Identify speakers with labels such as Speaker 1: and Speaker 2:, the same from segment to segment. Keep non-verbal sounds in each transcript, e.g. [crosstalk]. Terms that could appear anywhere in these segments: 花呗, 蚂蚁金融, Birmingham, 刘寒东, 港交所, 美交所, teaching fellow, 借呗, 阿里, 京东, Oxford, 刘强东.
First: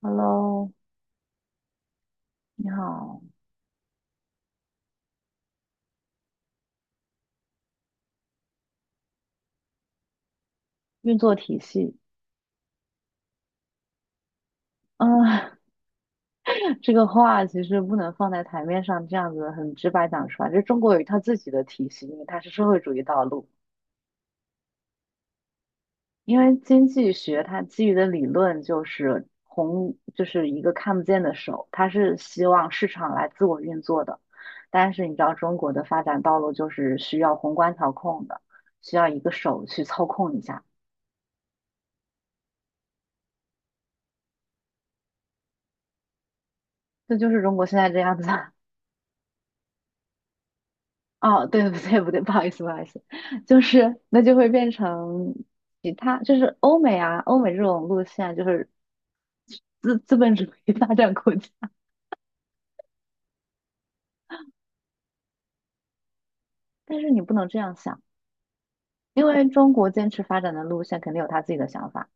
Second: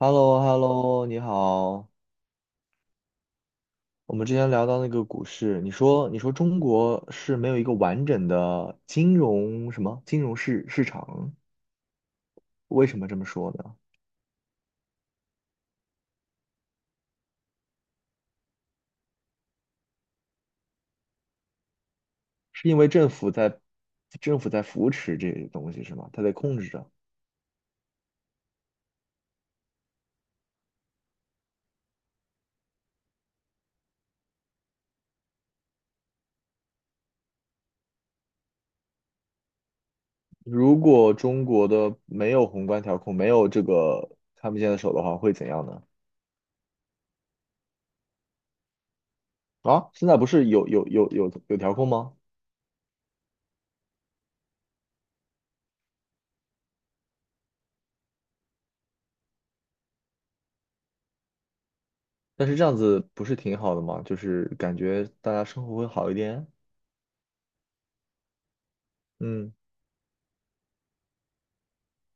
Speaker 1: h e l l o h e l l
Speaker 2: Hello，
Speaker 1: o 你好。
Speaker 2: 你好。
Speaker 1: 我们之前聊到那个股市，你说中国是没有一个完整的金融金融市市
Speaker 2: 运
Speaker 1: 场，
Speaker 2: 作体系，
Speaker 1: 为什么这么说呢？
Speaker 2: 啊、[laughs] 这个话其实不能放在台面上这样子很直白讲出来。就中国有一套自己的体系，因为它是社
Speaker 1: 是因
Speaker 2: 会
Speaker 1: 为
Speaker 2: 主义
Speaker 1: 政
Speaker 2: 道
Speaker 1: 府
Speaker 2: 路。
Speaker 1: 在扶持这些东西是吗？它在
Speaker 2: 因为
Speaker 1: 控制
Speaker 2: 经
Speaker 1: 着。
Speaker 2: 济学它基于的理论就是红，就是一个看不见的手，它是希望市场来自我运作的。但是你知道中国的发展道路就是需要宏观调控的，需要一个手去操控一下。
Speaker 1: 如果中国的没有宏观调控，没有这个看不见的手的话，会怎样呢？
Speaker 2: 这就是中国现在这样子。[laughs]
Speaker 1: 啊，现在不是有有有有
Speaker 2: 哦，
Speaker 1: 有
Speaker 2: 对不
Speaker 1: 调
Speaker 2: 对？
Speaker 1: 控
Speaker 2: 不
Speaker 1: 吗？
Speaker 2: 对，[laughs] 不好意思，不好意思，就是那就会变成其他，就是欧美啊，欧美这种路线啊就是资本主义发展国家，
Speaker 1: 但是这样子不是挺好的吗？就是感觉大家生活会好一点。
Speaker 2: 但是你不能这样想，因为
Speaker 1: 嗯。
Speaker 2: 中国坚持发展的路线肯定有他自己的想法，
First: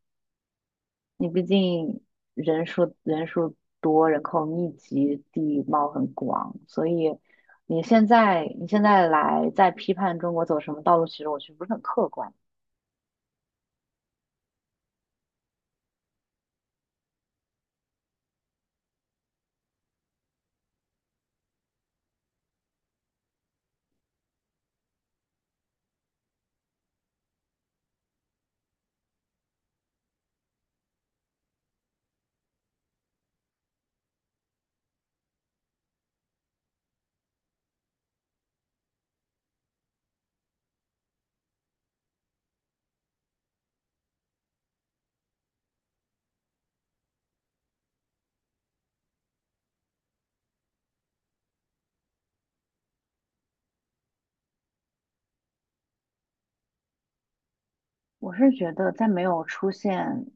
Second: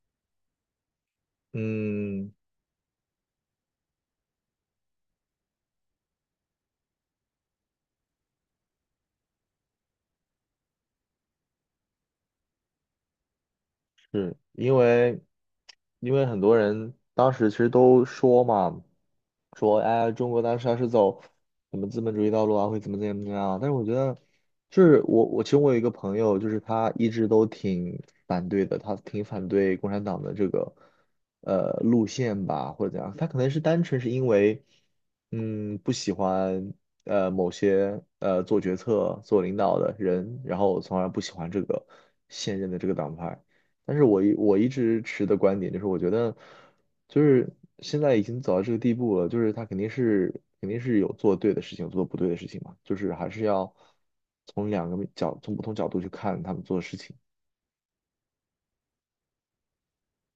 Speaker 2: 你毕竟
Speaker 1: 嗯，
Speaker 2: 人数多，人口密集，地貌很广，所以你现在来在批判中国走什么道路，其实我觉得不是很客观。
Speaker 1: 是因为，很多人当时其实都说嘛，说哎，中国当时要是走什么资本主义道路啊，会怎么样啊，但是我觉得，就是我其实我有一个朋友，就是他一直都挺反对的，他挺反对共产党的这个路线吧，或者怎样。他可能是单纯是因为，不喜欢某些做决策、做领导的人，然后从而不喜欢这个现任的这个党派。但是我一直持的观点就是，我觉得就是现在已经走到这个地步了，就是他肯定是有做对的事情，做不对的事情嘛，就是还是要从不同角度去看他们做的事情。
Speaker 2: 我是觉得，在没有出现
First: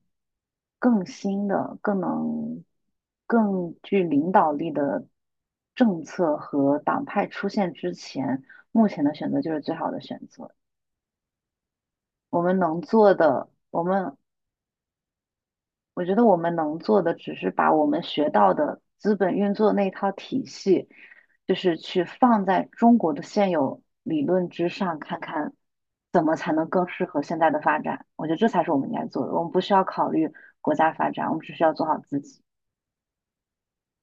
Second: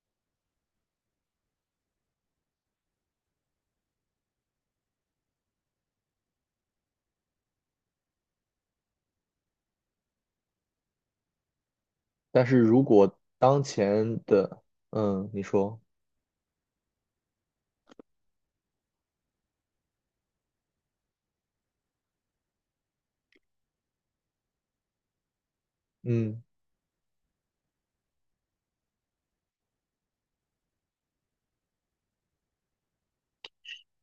Speaker 2: 更新的、更能、更具领导力的政策和党派出现之前，目前的选择就是最好的选择。我
Speaker 1: 但
Speaker 2: 们
Speaker 1: 是
Speaker 2: 能
Speaker 1: 如
Speaker 2: 做
Speaker 1: 果
Speaker 2: 的，
Speaker 1: 当
Speaker 2: 我们
Speaker 1: 前的，你说，
Speaker 2: 我觉得我们能做的，只是把我们学到的资本运作那一套体系，就是去放在中国的现有理论之上，看看怎么
Speaker 1: 嗯，
Speaker 2: 才能更适合现在的发展。我觉得这才是我们应该做的。我们不需要考虑国家发展，我们只需要做好自己。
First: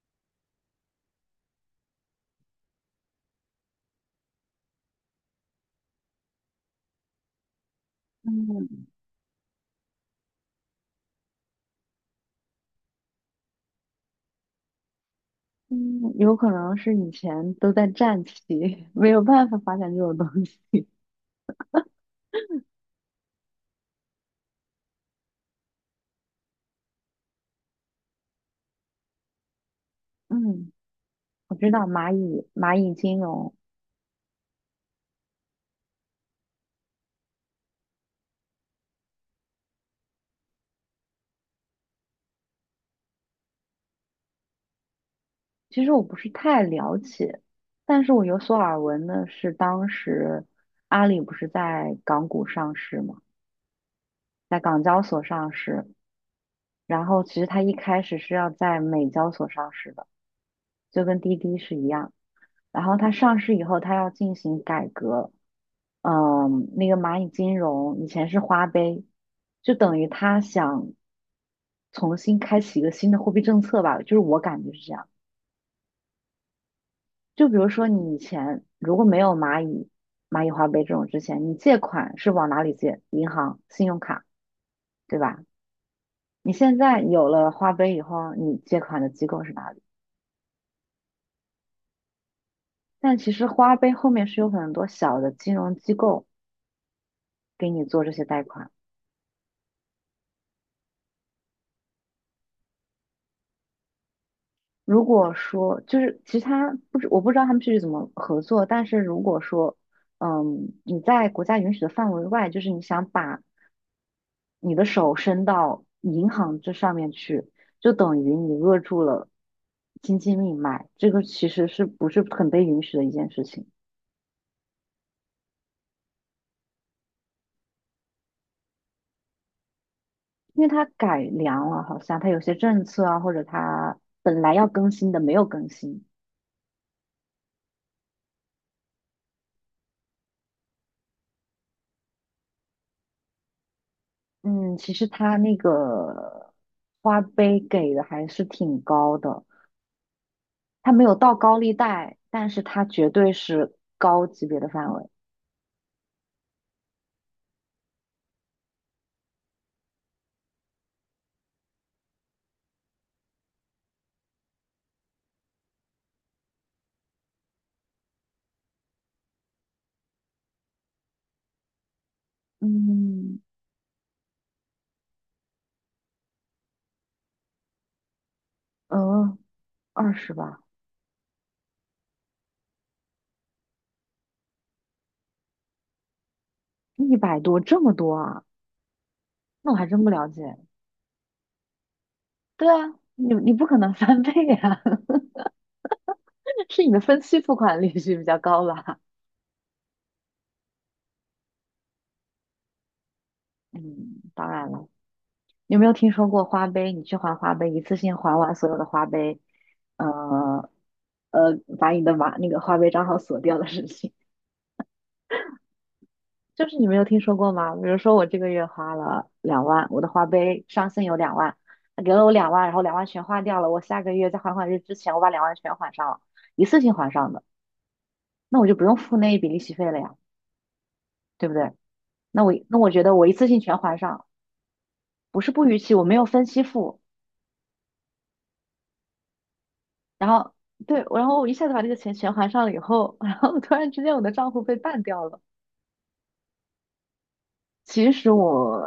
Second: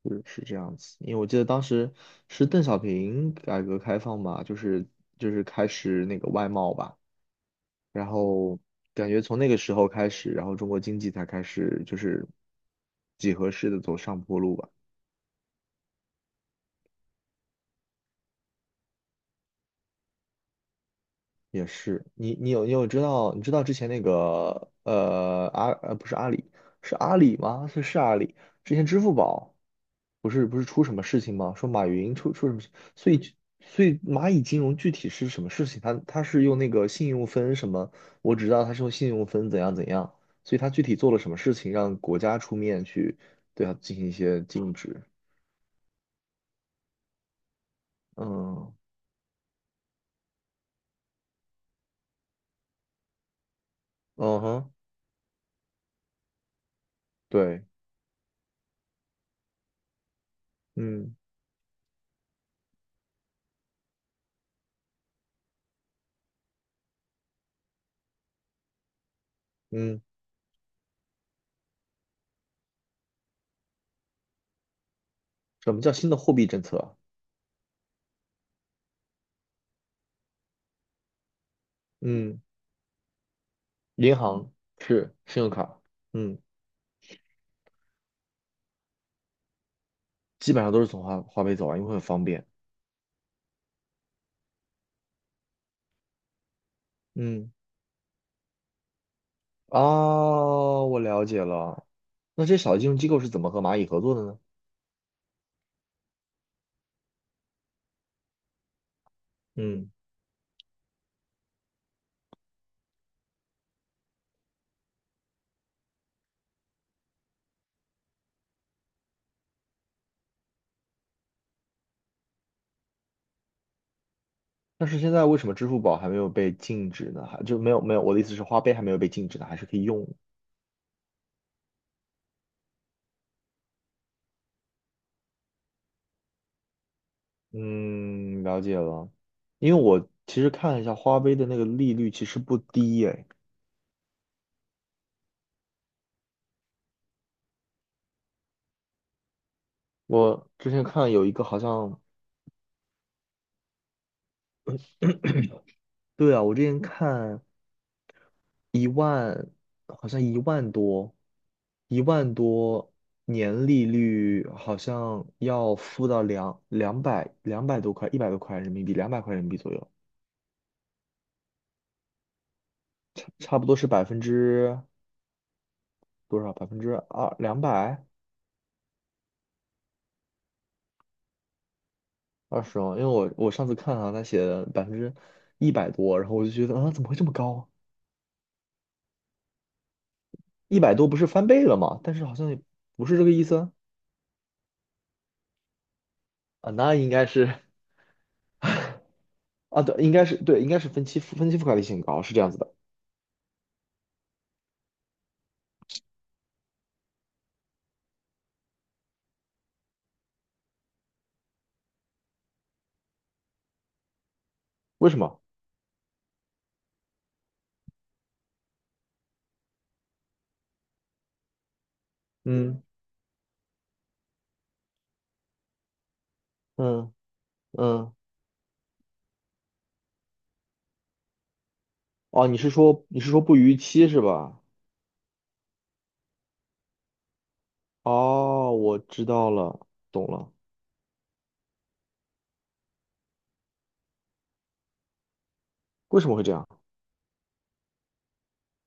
Speaker 1: 是是这样子，因为我记得当时是邓小平改革开放嘛，就是开始那个外贸吧。然后
Speaker 2: 嗯，
Speaker 1: 感觉从那个时候开始，然后中国经济才开始就是几何式的走上坡路吧。
Speaker 2: 嗯，有可能是以前都在战旗，[laughs] 没有办法发展这种东西。
Speaker 1: 也是，你知道之前那个呃阿呃不是阿里是阿里吗？是阿里，之前支付宝不是不是
Speaker 2: 嗯，
Speaker 1: 出什么事情
Speaker 2: 我
Speaker 1: 吗？说
Speaker 2: 知道
Speaker 1: 马
Speaker 2: 蚂
Speaker 1: 云
Speaker 2: 蚁
Speaker 1: 出什么事，
Speaker 2: 蚂蚁
Speaker 1: 所
Speaker 2: 金
Speaker 1: 以
Speaker 2: 融，
Speaker 1: 所以蚂蚁金融具体是什么事情？它是用那个信用分什么？我只知道它是用信用分怎样怎样，所以它具体做了什么事情让国家出面去对它进行一些禁止？
Speaker 2: 其实我不是太了解，但是我有所
Speaker 1: 嗯
Speaker 2: 耳闻的是，当时阿里不是在港股上市嘛，
Speaker 1: 嗯
Speaker 2: 在
Speaker 1: 哼，
Speaker 2: 港交所上市，然后其实它
Speaker 1: 对，
Speaker 2: 一开始是要在美交所上市的，就
Speaker 1: 嗯
Speaker 2: 跟滴滴是一样。然后它上市以后，它要进行改革，嗯，那个蚂蚁金融以前是花呗，就等
Speaker 1: 嗯，
Speaker 2: 于他想重新开启一个新的货币政策吧，就是我感觉是这样。
Speaker 1: 什么叫新的货币政策啊？
Speaker 2: 就比如说你以前如果没有蚂蚁花呗这种之前，你借款是
Speaker 1: 嗯。
Speaker 2: 往哪里借？银行、信用
Speaker 1: 银
Speaker 2: 卡，
Speaker 1: 行是
Speaker 2: 对吧？
Speaker 1: 信用卡，嗯，
Speaker 2: 你现在有了花呗以后，你借款的机构是哪里？
Speaker 1: 基本上都是从花呗走啊，因为很方便。
Speaker 2: 但其实花呗后面是有很多小的金融机构
Speaker 1: 嗯，
Speaker 2: 给你做这些贷款。
Speaker 1: 啊，我了解了。那这些小金融机构是怎么和蚂蚁合作的呢？
Speaker 2: 如果说就是其实他不知我不知道他们具体怎么合作，但是如果说，
Speaker 1: 嗯，
Speaker 2: 嗯，你在国家允许的范围外，就是你想把你的手伸到银行这上面去，就等于你扼住了经济命脉，这个其实是不是很被允许的一件事情？
Speaker 1: 但是现在为什么支付宝还没有被禁止呢？还就没有没有，我的意思是花呗还没有被禁止呢，还是可以用的。
Speaker 2: 因为它改良了，好像它有些政策啊，或者它本来要更新的没有更新。
Speaker 1: 嗯，了解了。因为其实看了一下花呗的那个利率，其实不低诶。
Speaker 2: 嗯，其实它那个花呗给的还是挺高的。
Speaker 1: 我之前
Speaker 2: 它没
Speaker 1: 看
Speaker 2: 有
Speaker 1: 有一
Speaker 2: 到
Speaker 1: 个
Speaker 2: 高
Speaker 1: 好
Speaker 2: 利
Speaker 1: 像，
Speaker 2: 贷，但是它绝对是高级别的范围。
Speaker 1: 对啊，我之前看。一万，好像一万多，一万多年利率好像要付到200多块，100多块人民币，200块人民币左右，
Speaker 2: 嗯，
Speaker 1: 差不多是百分之多少？百分之二两百
Speaker 2: 呃，20吧，
Speaker 1: 二十哦，因为我上次看啊，他写的100多%，然后我就觉得啊，怎么
Speaker 2: 一
Speaker 1: 会这么
Speaker 2: 百
Speaker 1: 高
Speaker 2: 多，
Speaker 1: 啊？
Speaker 2: 这么多啊？那我还真不了解。
Speaker 1: 一百多不是翻倍了吗？但是好像也
Speaker 2: 对啊，
Speaker 1: 不是这个
Speaker 2: 你
Speaker 1: 意
Speaker 2: 你
Speaker 1: 思
Speaker 2: 不
Speaker 1: 啊，
Speaker 2: 可能翻倍啊，[laughs]
Speaker 1: 啊
Speaker 2: 是你
Speaker 1: 那
Speaker 2: 的
Speaker 1: 应
Speaker 2: 分
Speaker 1: 该
Speaker 2: 期付
Speaker 1: 是
Speaker 2: 款利息比较高吧？
Speaker 1: 啊，对，应该是对，应该是分期付款利息很高，是这样子的，
Speaker 2: [laughs] 嗯，当然了，你有没有听说过花呗？你去还花呗，一次性还完所有的花呗，呃把你的把那个花呗账号锁掉的事情。
Speaker 1: 为什么？
Speaker 2: 就是你没有听说过吗？比如说我这个月花了两万，我的花呗上限有两万，他给了我两万，然后
Speaker 1: 嗯。
Speaker 2: 两万全花掉了。我下个月在还款日之前，我把两万全还上了，一次性还
Speaker 1: 嗯
Speaker 2: 上的，
Speaker 1: 嗯，
Speaker 2: 那我就不用付那一笔利息费了呀，对不对？那
Speaker 1: 哦，
Speaker 2: 我那我觉得
Speaker 1: 你
Speaker 2: 我
Speaker 1: 是
Speaker 2: 一
Speaker 1: 说
Speaker 2: 次
Speaker 1: 不
Speaker 2: 性
Speaker 1: 逾
Speaker 2: 全还
Speaker 1: 期是
Speaker 2: 上，
Speaker 1: 吧？
Speaker 2: 不是不逾期，我没有分期付，
Speaker 1: 哦，我知道了，懂
Speaker 2: 然
Speaker 1: 了，
Speaker 2: 后对，然后我一下子把这个钱全还上了以后，然后突然之间我的账户被办掉了，
Speaker 1: 为什么会这样？
Speaker 2: 其实我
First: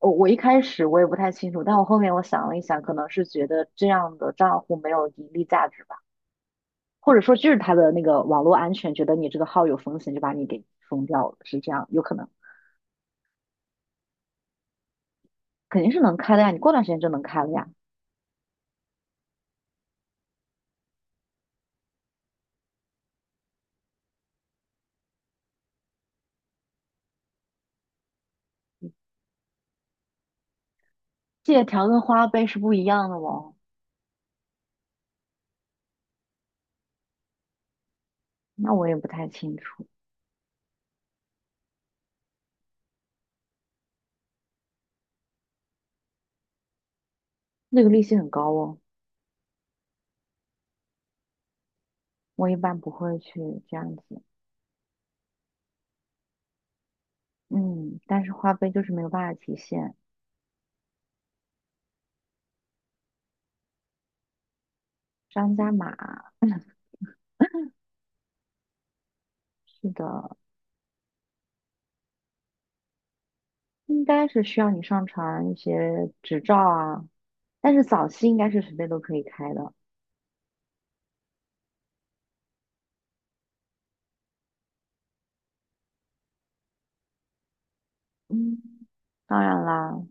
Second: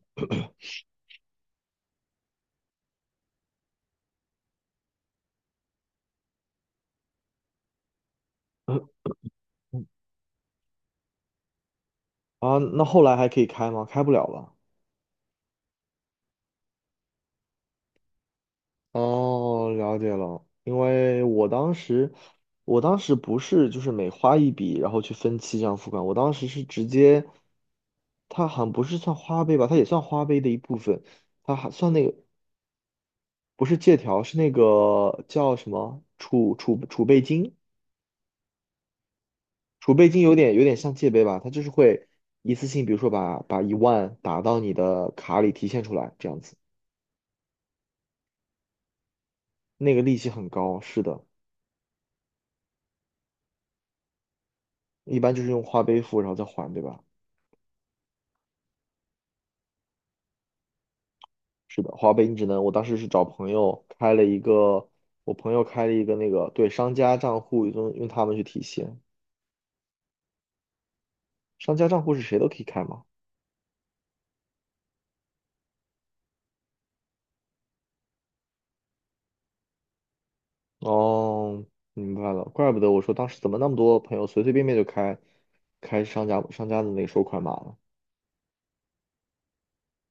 Speaker 2: 我我一开始我也不太清楚，但我后面我想了一想，可能是觉得这样的账户没有盈利价值吧，或者说就是他的那个网络安
Speaker 1: 嗯
Speaker 2: 全，觉得你这个号有风险，就把你给封掉了，是这样，有可能，
Speaker 1: 啊，那后来还可以开吗？开不了了。
Speaker 2: 肯定是能开的呀，你过段时间就能开了呀。
Speaker 1: 哦，了解了，因为我当时不是就是每花一笔，然后去分期这样付款，我当时是直接，它好像不是算花呗吧，它也算花呗的一部分，它
Speaker 2: 借
Speaker 1: 还
Speaker 2: 条
Speaker 1: 算
Speaker 2: 跟
Speaker 1: 那个
Speaker 2: 花呗是不一样的哦，
Speaker 1: 不是借条，是那个叫什么储备金，
Speaker 2: 那我也不太清楚，
Speaker 1: 储备金，有点像借呗吧，它就是会一次性，比如说把一万打到你的卡里提现出来，这样子，
Speaker 2: 那个利息很高哦，
Speaker 1: 那个利息很高，是的，
Speaker 2: 我一般不会去这样子，
Speaker 1: 一般就是用花呗付，然后再还，对吧？
Speaker 2: 嗯，但是花呗就是没有办法提现，
Speaker 1: 是的，花呗你只能，我当时是找朋友开了一个，我朋
Speaker 2: 商
Speaker 1: 友
Speaker 2: 家
Speaker 1: 开了
Speaker 2: 码，
Speaker 1: 一个那个，对，商家账户，用他们去提现，
Speaker 2: 是的，
Speaker 1: 商家账户是谁都可以开吗？
Speaker 2: 应该是需要你上传一些执照啊，但是早期应该是随便都可以开的。
Speaker 1: 哦，明白了，怪不得我说当时怎么那么多朋友随随便便就开商家的那个收款码了，
Speaker 2: 嗯，当然啦，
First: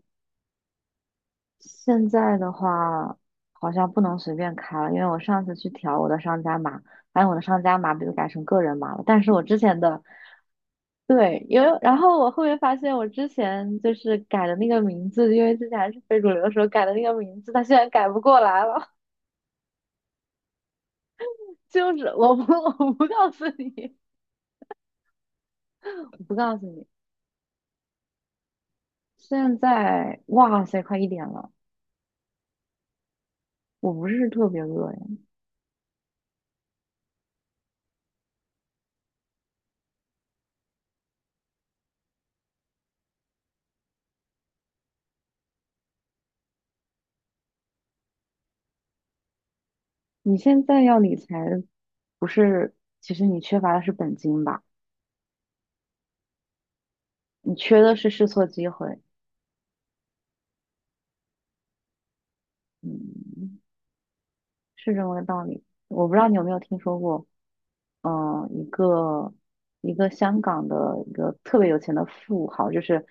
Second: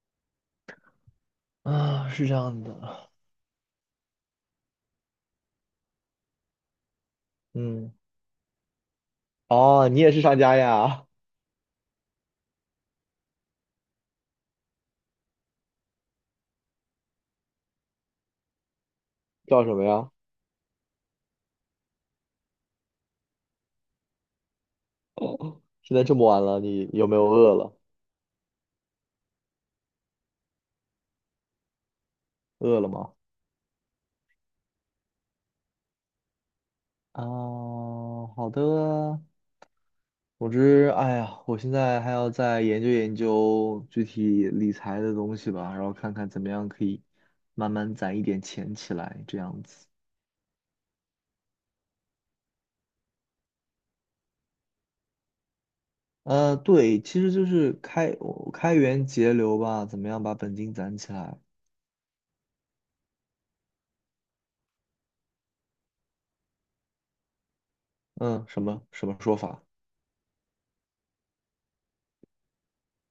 Speaker 2: 现
Speaker 1: 啊，是这
Speaker 2: 在的
Speaker 1: 样的。
Speaker 2: 话好像不能随便开了，因为我上次去调我的商家码，发现我的商家码
Speaker 1: 嗯。
Speaker 2: 被改成个人码了。但是我之前
Speaker 1: 哦，你
Speaker 2: 的，
Speaker 1: 也是商家呀？
Speaker 2: 对，因为然后我后面发现我之前就是改的那个名字，因为之前还是非主流的时候改的那个名字，它现在改不过来了。[laughs]
Speaker 1: 叫什么呀？
Speaker 2: 就是我不告诉你，
Speaker 1: 现在这
Speaker 2: [laughs]
Speaker 1: 么
Speaker 2: 不
Speaker 1: 晚
Speaker 2: 告
Speaker 1: 了，
Speaker 2: 诉
Speaker 1: 你
Speaker 2: 你。
Speaker 1: 有没有饿了？
Speaker 2: 现在，哇塞，快1点了，
Speaker 1: 饿了吗？
Speaker 2: 我不是特别饿呀。
Speaker 1: 啊，好的。总之，哎呀，我现在还要再研究研究具体理财的东西吧，然后看看怎么样可以慢慢攒一点钱起来，这样子。
Speaker 2: 你现在要理财，不是，其实你缺乏的是本金吧？
Speaker 1: 对，其实就
Speaker 2: 你
Speaker 1: 是
Speaker 2: 缺的是试错
Speaker 1: 我
Speaker 2: 机
Speaker 1: 开
Speaker 2: 会，
Speaker 1: 源节流吧，怎么样把本金攒起来？
Speaker 2: 嗯，是这么个道理。我不知道你有没有听说过，
Speaker 1: 嗯，
Speaker 2: 嗯，
Speaker 1: 什
Speaker 2: 一
Speaker 1: 么什么
Speaker 2: 个
Speaker 1: 说法？
Speaker 2: 一个香港的一个特别有钱的富豪，就是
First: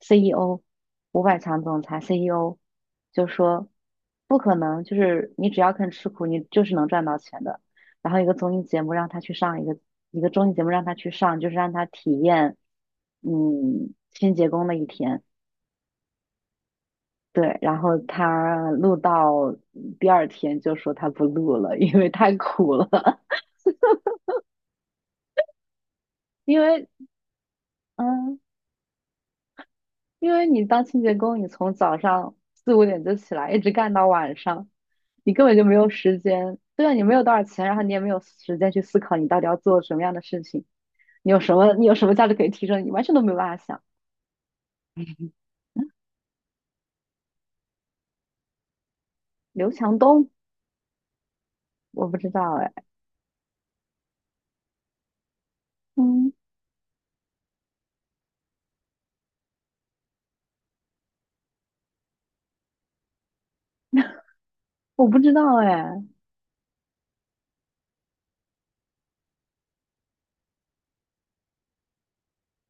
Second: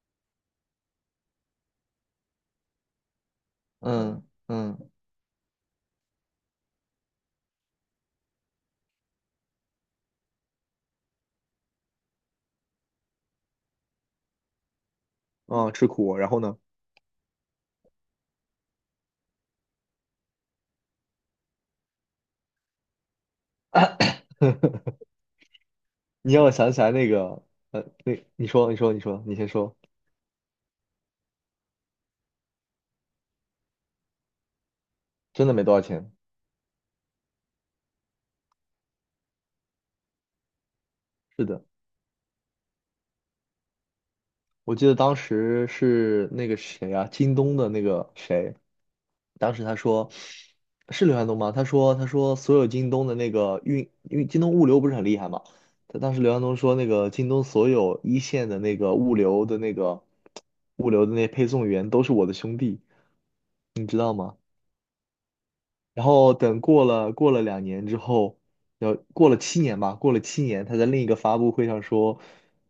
Speaker 2: CEO，500强总裁 CEO，就说
Speaker 1: 嗯
Speaker 2: 不可能，
Speaker 1: 嗯，
Speaker 2: 就是你只要肯吃苦，你就是能赚到钱的。然后一个综艺节目让他去上，一个综艺节目让他去上，就是让他体验，嗯，清洁工的一天。
Speaker 1: 哦，吃苦，然后呢？
Speaker 2: 对，然后他录到第二天就说他不录了，因为太苦了。
Speaker 1: 你
Speaker 2: [laughs]
Speaker 1: 让我
Speaker 2: 因
Speaker 1: 想起
Speaker 2: 为
Speaker 1: 来那个，那
Speaker 2: 嗯，
Speaker 1: 你说，你说，你说，你先说，
Speaker 2: 因为你当清洁工，你从早上四五点就起来，一直干到晚上，你根
Speaker 1: 真的
Speaker 2: 本
Speaker 1: 没
Speaker 2: 就没
Speaker 1: 多少
Speaker 2: 有
Speaker 1: 钱。
Speaker 2: 时间。对啊，你没有多少钱，然后你也没有时间去思考你到底要做什么样的事情，你有
Speaker 1: 是
Speaker 2: 什
Speaker 1: 的，
Speaker 2: 么你有什么价值可以提升，你完全都没有办法想。
Speaker 1: 我记得当时是那个谁啊，京东的那个谁，当时
Speaker 2: 刘
Speaker 1: 他
Speaker 2: 强
Speaker 1: 说
Speaker 2: 东，
Speaker 1: 是刘寒东吗？
Speaker 2: 我
Speaker 1: 他
Speaker 2: 不知
Speaker 1: 说
Speaker 2: 道
Speaker 1: 所有
Speaker 2: 哎，
Speaker 1: 京东的那个运，因为京东物流不是很厉害嘛，他当时
Speaker 2: 嗯，
Speaker 1: 刘寒东说那个京东所有一线的物流的那配送员都是我的兄弟，你知道吗？
Speaker 2: 我不知道哎，
Speaker 1: 然后等过了2年之后，要过了七年吧，过了七年，他在另一个发布会上说，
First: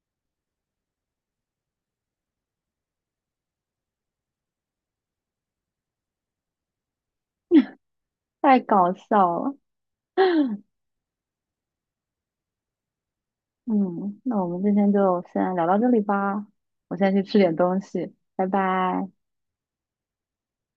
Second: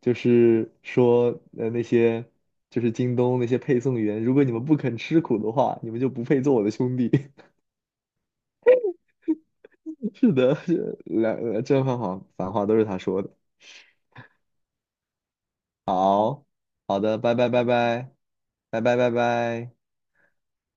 Speaker 1: 就是说那些就是京东那些配送员，如果你们不肯吃苦的话，你们就不配做我的兄弟。
Speaker 2: 太搞笑了。
Speaker 1: [laughs] 是的，是正反话都是他说的。
Speaker 2: 嗯，那我们今天就先聊到这里
Speaker 1: 好，
Speaker 2: 吧，我
Speaker 1: 好
Speaker 2: 先
Speaker 1: 的，
Speaker 2: 去
Speaker 1: 拜
Speaker 2: 吃
Speaker 1: 拜
Speaker 2: 点
Speaker 1: 拜
Speaker 2: 东
Speaker 1: 拜，
Speaker 2: 西，拜
Speaker 1: 拜拜
Speaker 2: 拜。
Speaker 1: 拜拜。